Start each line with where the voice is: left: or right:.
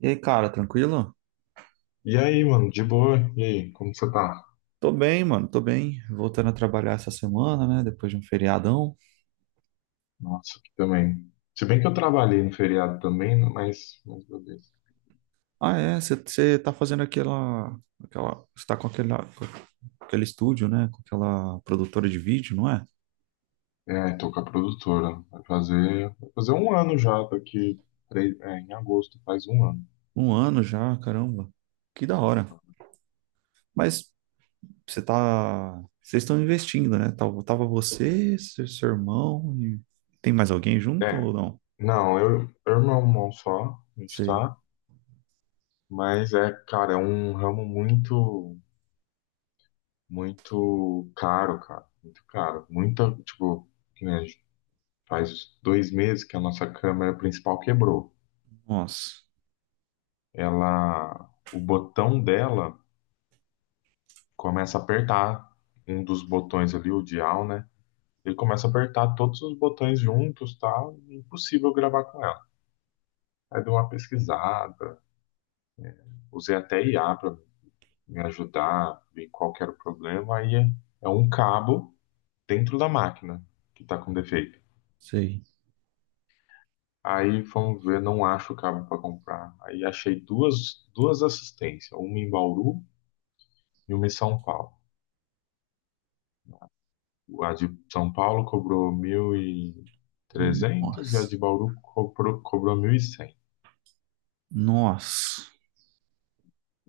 right: E aí, cara, tranquilo?
left: E aí, mano, de boa? E aí, como você tá?
right: Tô bem, mano, tô bem. Voltando a trabalhar essa semana, né? Depois de um feriadão.
left: Nossa, aqui também. Se bem que eu trabalhei no feriado também, né, mas beleza.
right: Ah, é, você tá fazendo aquela, aquela, você tá com aquele estúdio, né? Com aquela produtora de vídeo, não é?
left: É, tô com a produtora. Vai fazer um ano já, daqui três, é, em agosto faz um ano.
right: Um ano já, caramba. Que da hora. Mas você tá, vocês estão investindo, né? Tava, tava você, seu irmão e tem mais alguém junto
left: É,
right: ou não?
left: não, eu e meu irmão só, a gente
right: Sei.
left: tá, mas é, cara, é um ramo muito, muito caro, cara, muito caro. Muita, tipo, que nem a gente faz dois meses que a nossa câmera principal quebrou.
right: Nossa.
left: Ela, o botão dela começa a apertar um dos botões ali, o dial, né? Ele começa a apertar todos os botões juntos, tal, e impossível gravar com ela. Aí dei uma pesquisada, usei até IA para me ajudar, ver qual que era o problema. Aí é, é um cabo dentro da máquina que está com defeito.
right: Sei.
left: Aí fomos ver, não acho o cabo para comprar. Aí achei duas assistências, uma em Bauru e uma em São Paulo. A de São Paulo cobrou mil e trezentos e a de
right: Nossa.
left: Bauru cobrou, cobrou 1.100.
right: Nossa.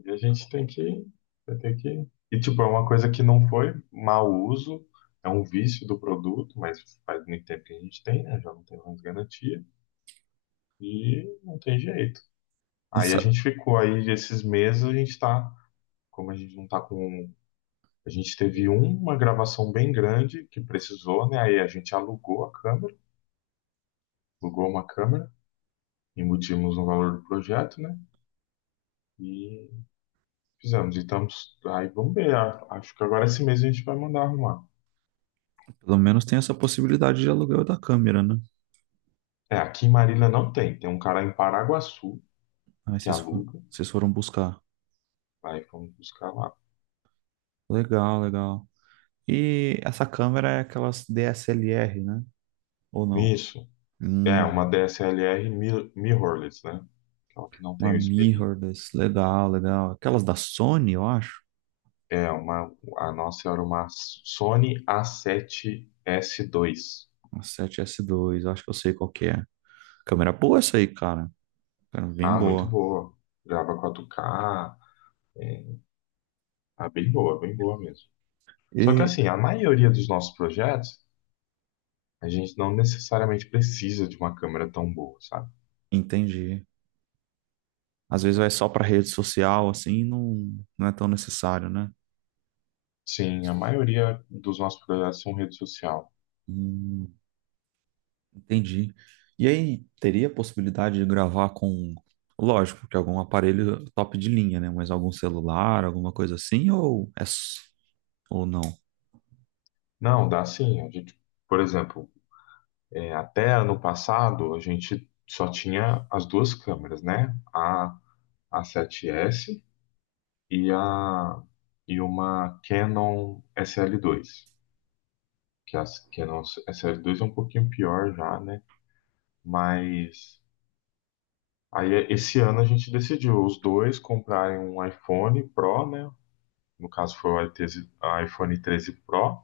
left: E a gente tem que, vai ter que. E, tipo, é uma coisa que não foi mau uso, é um vício do produto, mas faz muito tempo que a gente tem, né? Já não tem mais garantia. E não tem jeito. Aí a
right: Essa-
left: gente ficou aí, esses meses a gente tá. Como a gente não tá com. A gente teve uma gravação bem grande que precisou, né? Aí a gente alugou a câmera, alugou uma câmera. Emitimos o valor do projeto, né? E fizemos. E estamos. Aí vamos ver. Acho que agora esse mês a gente vai mandar arrumar.
right: Pelo menos tem essa possibilidade de aluguel da câmera, né?
left: É, aqui em Marília não tem. Tem um cara em Paraguaçu
right: Aí
left: que
right: vocês, fo-
left: aluga.
right: vocês foram buscar.
left: Aí vamos buscar lá.
right: Legal, legal. E essa câmera é aquelas DSLR, né? Ou não?
left: Isso. É, uma
right: Hum,
left: DSLR mirrorless, né? Aquela que não tem
right: uma
left: o espelhinho.
right: mirrorless. Legal, legal. Aquelas da Sony, eu acho.
left: É, uma, a nossa era uma Sony A7S2.
right: A 7S2, eu acho que eu sei qual que é. Câmera boa essa aí, cara. Cara, bem
left: Ah, muito
right: boa.
left: boa. Grava 4K. É, bem boa mesmo. Só que
right: E
left: assim, a maioria dos nossos projetos a gente não necessariamente precisa de uma câmera tão boa, sabe?
right: entendi. Às vezes vai só para rede social, assim, não, não é tão necessário, né?
left: Sim, a maioria dos nossos projetos são rede social.
right: Hum, Entendi. E aí, teria a possibilidade de gravar com, lógico, que algum aparelho top de linha, né? Mas algum celular, alguma coisa assim, ou é s- ou não?
left: Não, dá sim. A gente, por exemplo, é, até ano passado a gente só tinha as duas câmeras, né? A A7S e a e uma Canon SL2. Que a Canon SL2 é um pouquinho pior já, né? Mas aí esse ano a gente decidiu os dois comprarem um iPhone Pro, né? No caso foi o iTese a iPhone treze Pro,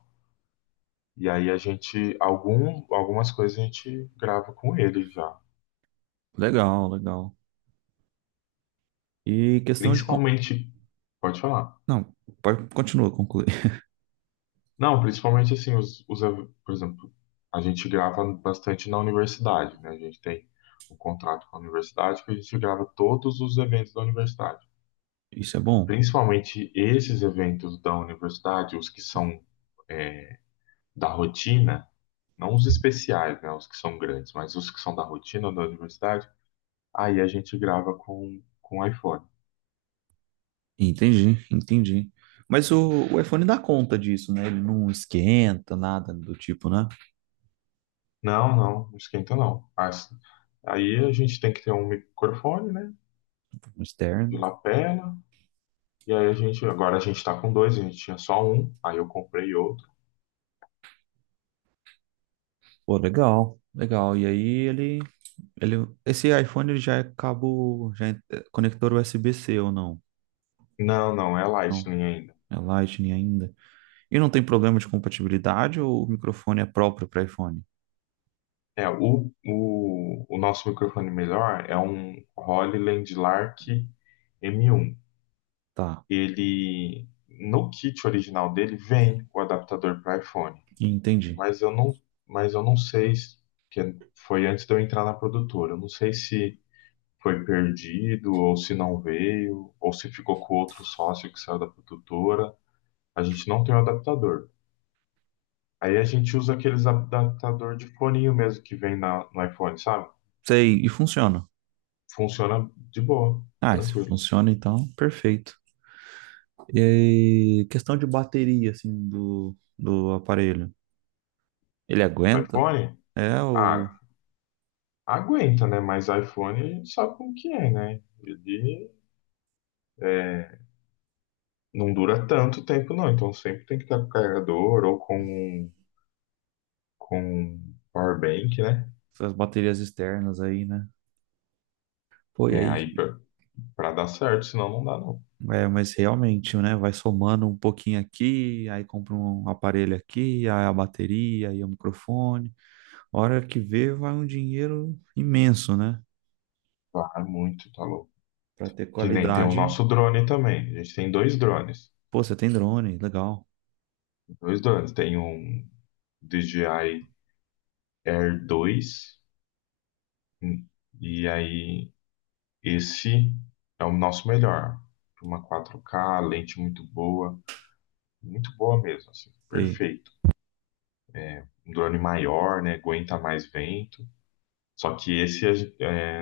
left: e aí a gente, algum, algumas coisas a gente grava com ele já.
right: Legal, legal. E questão de con-
left: Principalmente, pode falar.
right: Não, pode continua, concluir.
left: Não, principalmente assim, por exemplo, a gente grava bastante na universidade, né? A gente tem um contrato com a universidade que a gente grava todos os eventos da universidade.
right: Isso é bom?
left: Principalmente esses eventos da universidade, os que são é, da rotina, não os especiais, né? Os que são grandes, mas os que são da rotina da universidade. Aí a gente grava com o iPhone.
right: Entendi, entendi. Mas o iPhone dá conta disso, né? Ele não esquenta nada do tipo, né?
left: Não, não esquenta não. Aí a gente tem que ter um microfone, né?
right: No
left: De
right: externo.
left: lapela. E aí a gente, agora a gente tá com dois, a gente tinha só um, aí eu comprei outro.
right: Pô, legal, legal. E aí ele, ele, esse iPhone ele já é cabo, já é conector USB-C ou não?
left: Não, não, é
right: Não,
left: Lightning ainda.
right: é Lightning ainda. E não tem problema de compatibilidade ou o microfone é próprio para iPhone?
left: É, o nosso microfone melhor é um Rode Landlark M1.
right: Tá,
left: Ele, no kit original dele, vem o adaptador para iPhone.
right: entendi.
left: mas eu não, mas eu não sei se que foi antes de eu entrar na produtora. Eu não sei se foi perdido ou se não veio ou se ficou com outro sócio que saiu da produtora. A gente não tem o adaptador. Aí a gente usa aqueles adaptador de foninho mesmo que vem na, no iPhone, sabe?
right: Sei, e funciona.
left: Funciona de boa,
right: Ah, se
left: tranquilo.
right: funciona então, perfeito. E aí, questão de bateria, assim, do aparelho. Ele
left: O
right: aguenta?
left: iPhone,
right: É, ou
left: ah, aguenta, né? Mas iPhone a gente sabe como que é, né? Ele é, não dura tanto tempo, não. Então sempre tem que estar com o carregador ou com um com power bank, né?
right: as baterias externas aí, né? Pô, e
left: Né,
right: aí?
left: pra dar certo, senão não dá não.
right: É, mas realmente, né? Vai somando um pouquinho aqui, aí compra um aparelho aqui, aí a bateria, aí o microfone. Hora que vê, vai um dinheiro imenso, né?
left: Vai muito, tá louco.
right: Pra ter
left: Que nem tem o
right: qualidade.
left: nosso drone também. A gente tem dois drones.
right: Pô, você tem drone, legal.
left: Dois drones. Tem um DJI Air dois. hum, E aí, esse é o nosso melhor. Uma 4K, lente muito boa. Muito boa mesmo, assim.
right: Sei,
left: Perfeito. Um drone maior, né? Aguenta mais vento. Só que esse, é,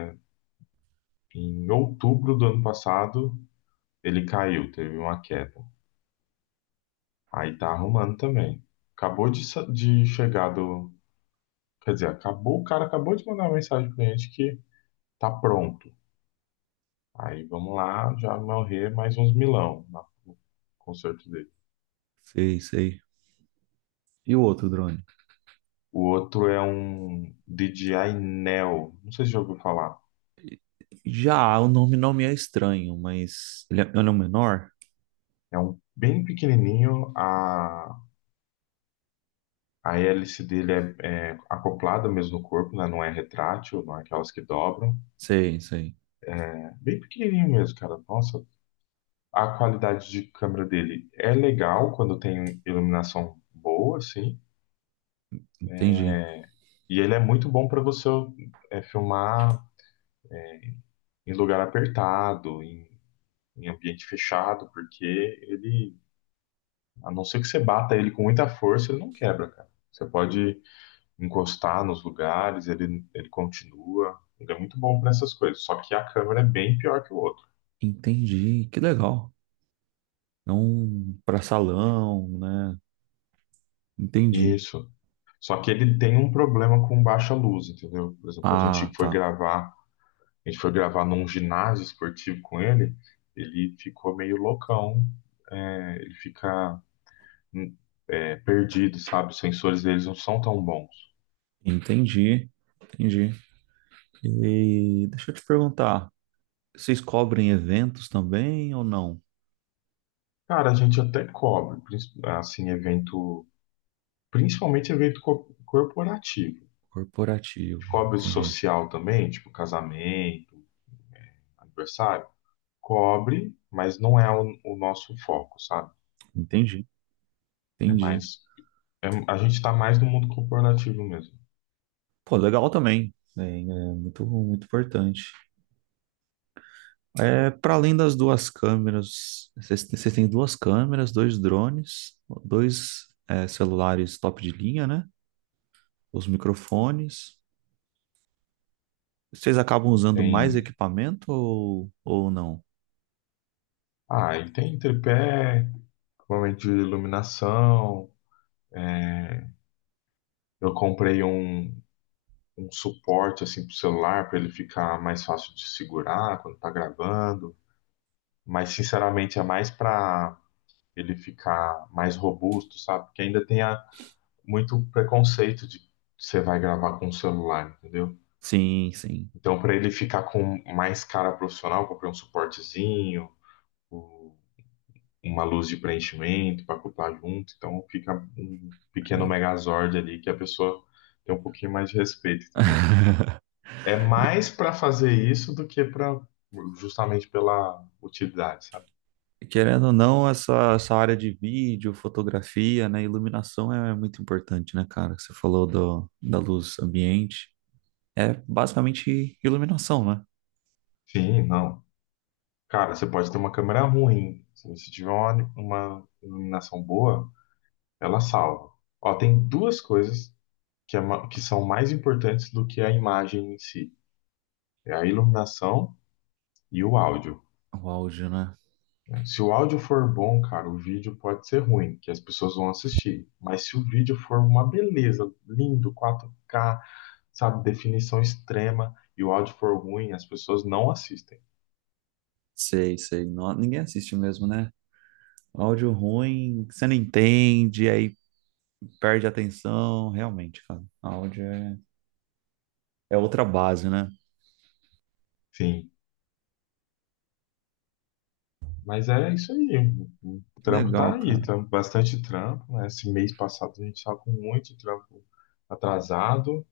left: em outubro do ano passado, ele caiu, teve uma queda. Aí tá arrumando também. Acabou de, sa- de chegar do. Quer dizer, acabou, o cara acabou de mandar uma mensagem pro cliente que tá pronto. Aí vamos lá, já morrer mais uns milão no concerto dele.
right: sei, sei. E o outro drone?
left: O outro é um DJI Neo, não sei se já ouviu falar.
right: Já, o nome não me é estranho, mas ele é um menor?
left: É um bem pequenininho, a hélice dele é acoplada mesmo no corpo, né? Não é retrátil, não é aquelas que dobram.
right: Sei, sei.
left: É bem pequenininho mesmo, cara. Nossa, a qualidade de câmera dele é legal quando tem iluminação boa, assim.
right: Entendi.
left: E ele é muito bom para você filmar em lugar apertado, em ambiente fechado, porque ele, a não ser que você bata ele com muita força, ele não quebra, cara. Você pode encostar nos lugares, ele continua. Ele é muito bom para essas coisas. Só que a câmera é bem pior que o outro.
right: Entendi. Que legal. É um pra salão, né? Entendi.
left: Isso. Só que ele tem um problema com baixa luz, entendeu? Por exemplo,
right: Ah, tá.
left: a gente foi gravar num ginásio esportivo com ele, ele ficou meio loucão, é, ele fica hum, é, perdido, sabe? Os sensores deles não são tão bons.
right: Entendi. Entendi. E deixa eu te perguntar, vocês cobrem eventos também ou não?
left: Cara, a gente até cobre, assim, principalmente evento corporativo. A
right: Corporativo.
left: gente cobre
right: Entendi.
left: social também, tipo casamento, aniversário. Cobre, mas não é o nosso foco, sabe?
right: Entendi.
left: É
right: Entendi.
left: mais, a gente tá mais no mundo corporativo mesmo.
right: Pô, legal também. É, é muito, muito importante. É, para além das duas câmeras, vocês têm duas câmeras, dois drones, dois, é, celulares top de linha, né? Os microfones. Vocês acabam usando mais
left: Tem,
right: equipamento ou não?
left: ah, e tem tripé, equipamento de iluminação. É, eu comprei um suporte assim pro celular para ele ficar mais fácil de segurar quando tá gravando, mas sinceramente é mais para ele ficar mais robusto, sabe? Porque ainda muito preconceito de que você vai gravar com o celular, entendeu?
right: Sim, sim.
left: Então para ele ficar com mais cara profissional, eu comprei um suportezinho, uma luz de preenchimento para acoplar junto, então fica um pequeno
right: Não.
left: megazord ali que a pessoa tem um pouquinho mais de respeito, entendeu? É mais para fazer isso do que para justamente pela utilidade, sabe?
right: Querendo ou não, essa área de vídeo, fotografia, né, iluminação é muito importante, né, cara? Você falou do, da luz ambiente, é basicamente iluminação, né?
left: Sim, não. Cara, você pode ter uma câmera ruim, se você tiver uma iluminação boa, ela salva. Ó, tem duas coisas que, que são mais importantes do que a imagem em si, é a iluminação e o áudio.
right: O áudio, né?
left: Né? Se o áudio for bom, cara, o vídeo pode ser ruim, que as pessoas vão assistir. Mas se o vídeo for uma beleza, lindo, 4K, sabe, definição extrema, e o áudio for ruim, as pessoas não assistem.
right: Sei, sei. Não, ninguém assiste mesmo, né? Áudio ruim, você não entende, aí perde a atenção. Realmente, cara. Áudio é, é outra base, né?
left: Sim. Mas é isso aí. O
right: Que
left: trampo tá
right: legal,
left: aí,
right: cara.
left: tá bastante trampo, né? Esse mês passado a gente estava com muito trampo atrasado,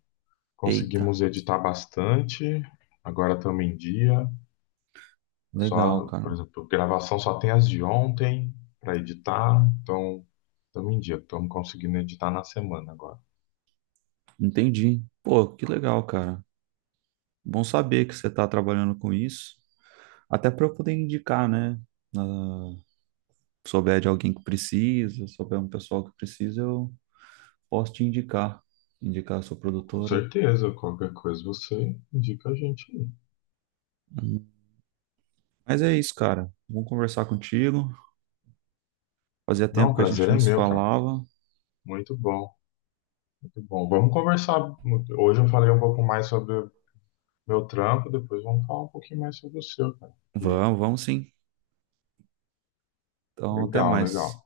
right: Eita,
left: conseguimos editar bastante, agora estamos em dia.
right: legal,
left: Só, por
right: cara.
left: exemplo, gravação só tem as de ontem para editar, então estamos em dia, estamos conseguindo editar na semana agora.
right: Entendi. Pô, que legal, cara. Bom saber que você tá trabalhando com isso. Até para eu poder indicar, né? Ah, souber de alguém que precisa, souber um pessoal que precisa, eu posso te indicar. Indicar a sua
left: Com
right: produtora.
left: certeza, qualquer coisa você indica a gente aí.
right: Hum. Mas é isso, cara. Vamos conversar contigo. Fazia
left: Não,
right: tempo
left: o
right: que a
left: prazer
right: gente
left: é
right: não se
left: meu, cara.
right: falava.
left: Muito bom, muito bom. Vamos conversar. Hoje eu falei um pouco mais sobre meu trampo, depois vamos falar um pouquinho mais sobre o seu, cara. Que
right: Vamos, vamos sim. Então, até
left: legal,
right: mais.
left: legal.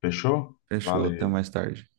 left: Fechou?
right: Fechou, até mais
left: Valeu.
right: tarde.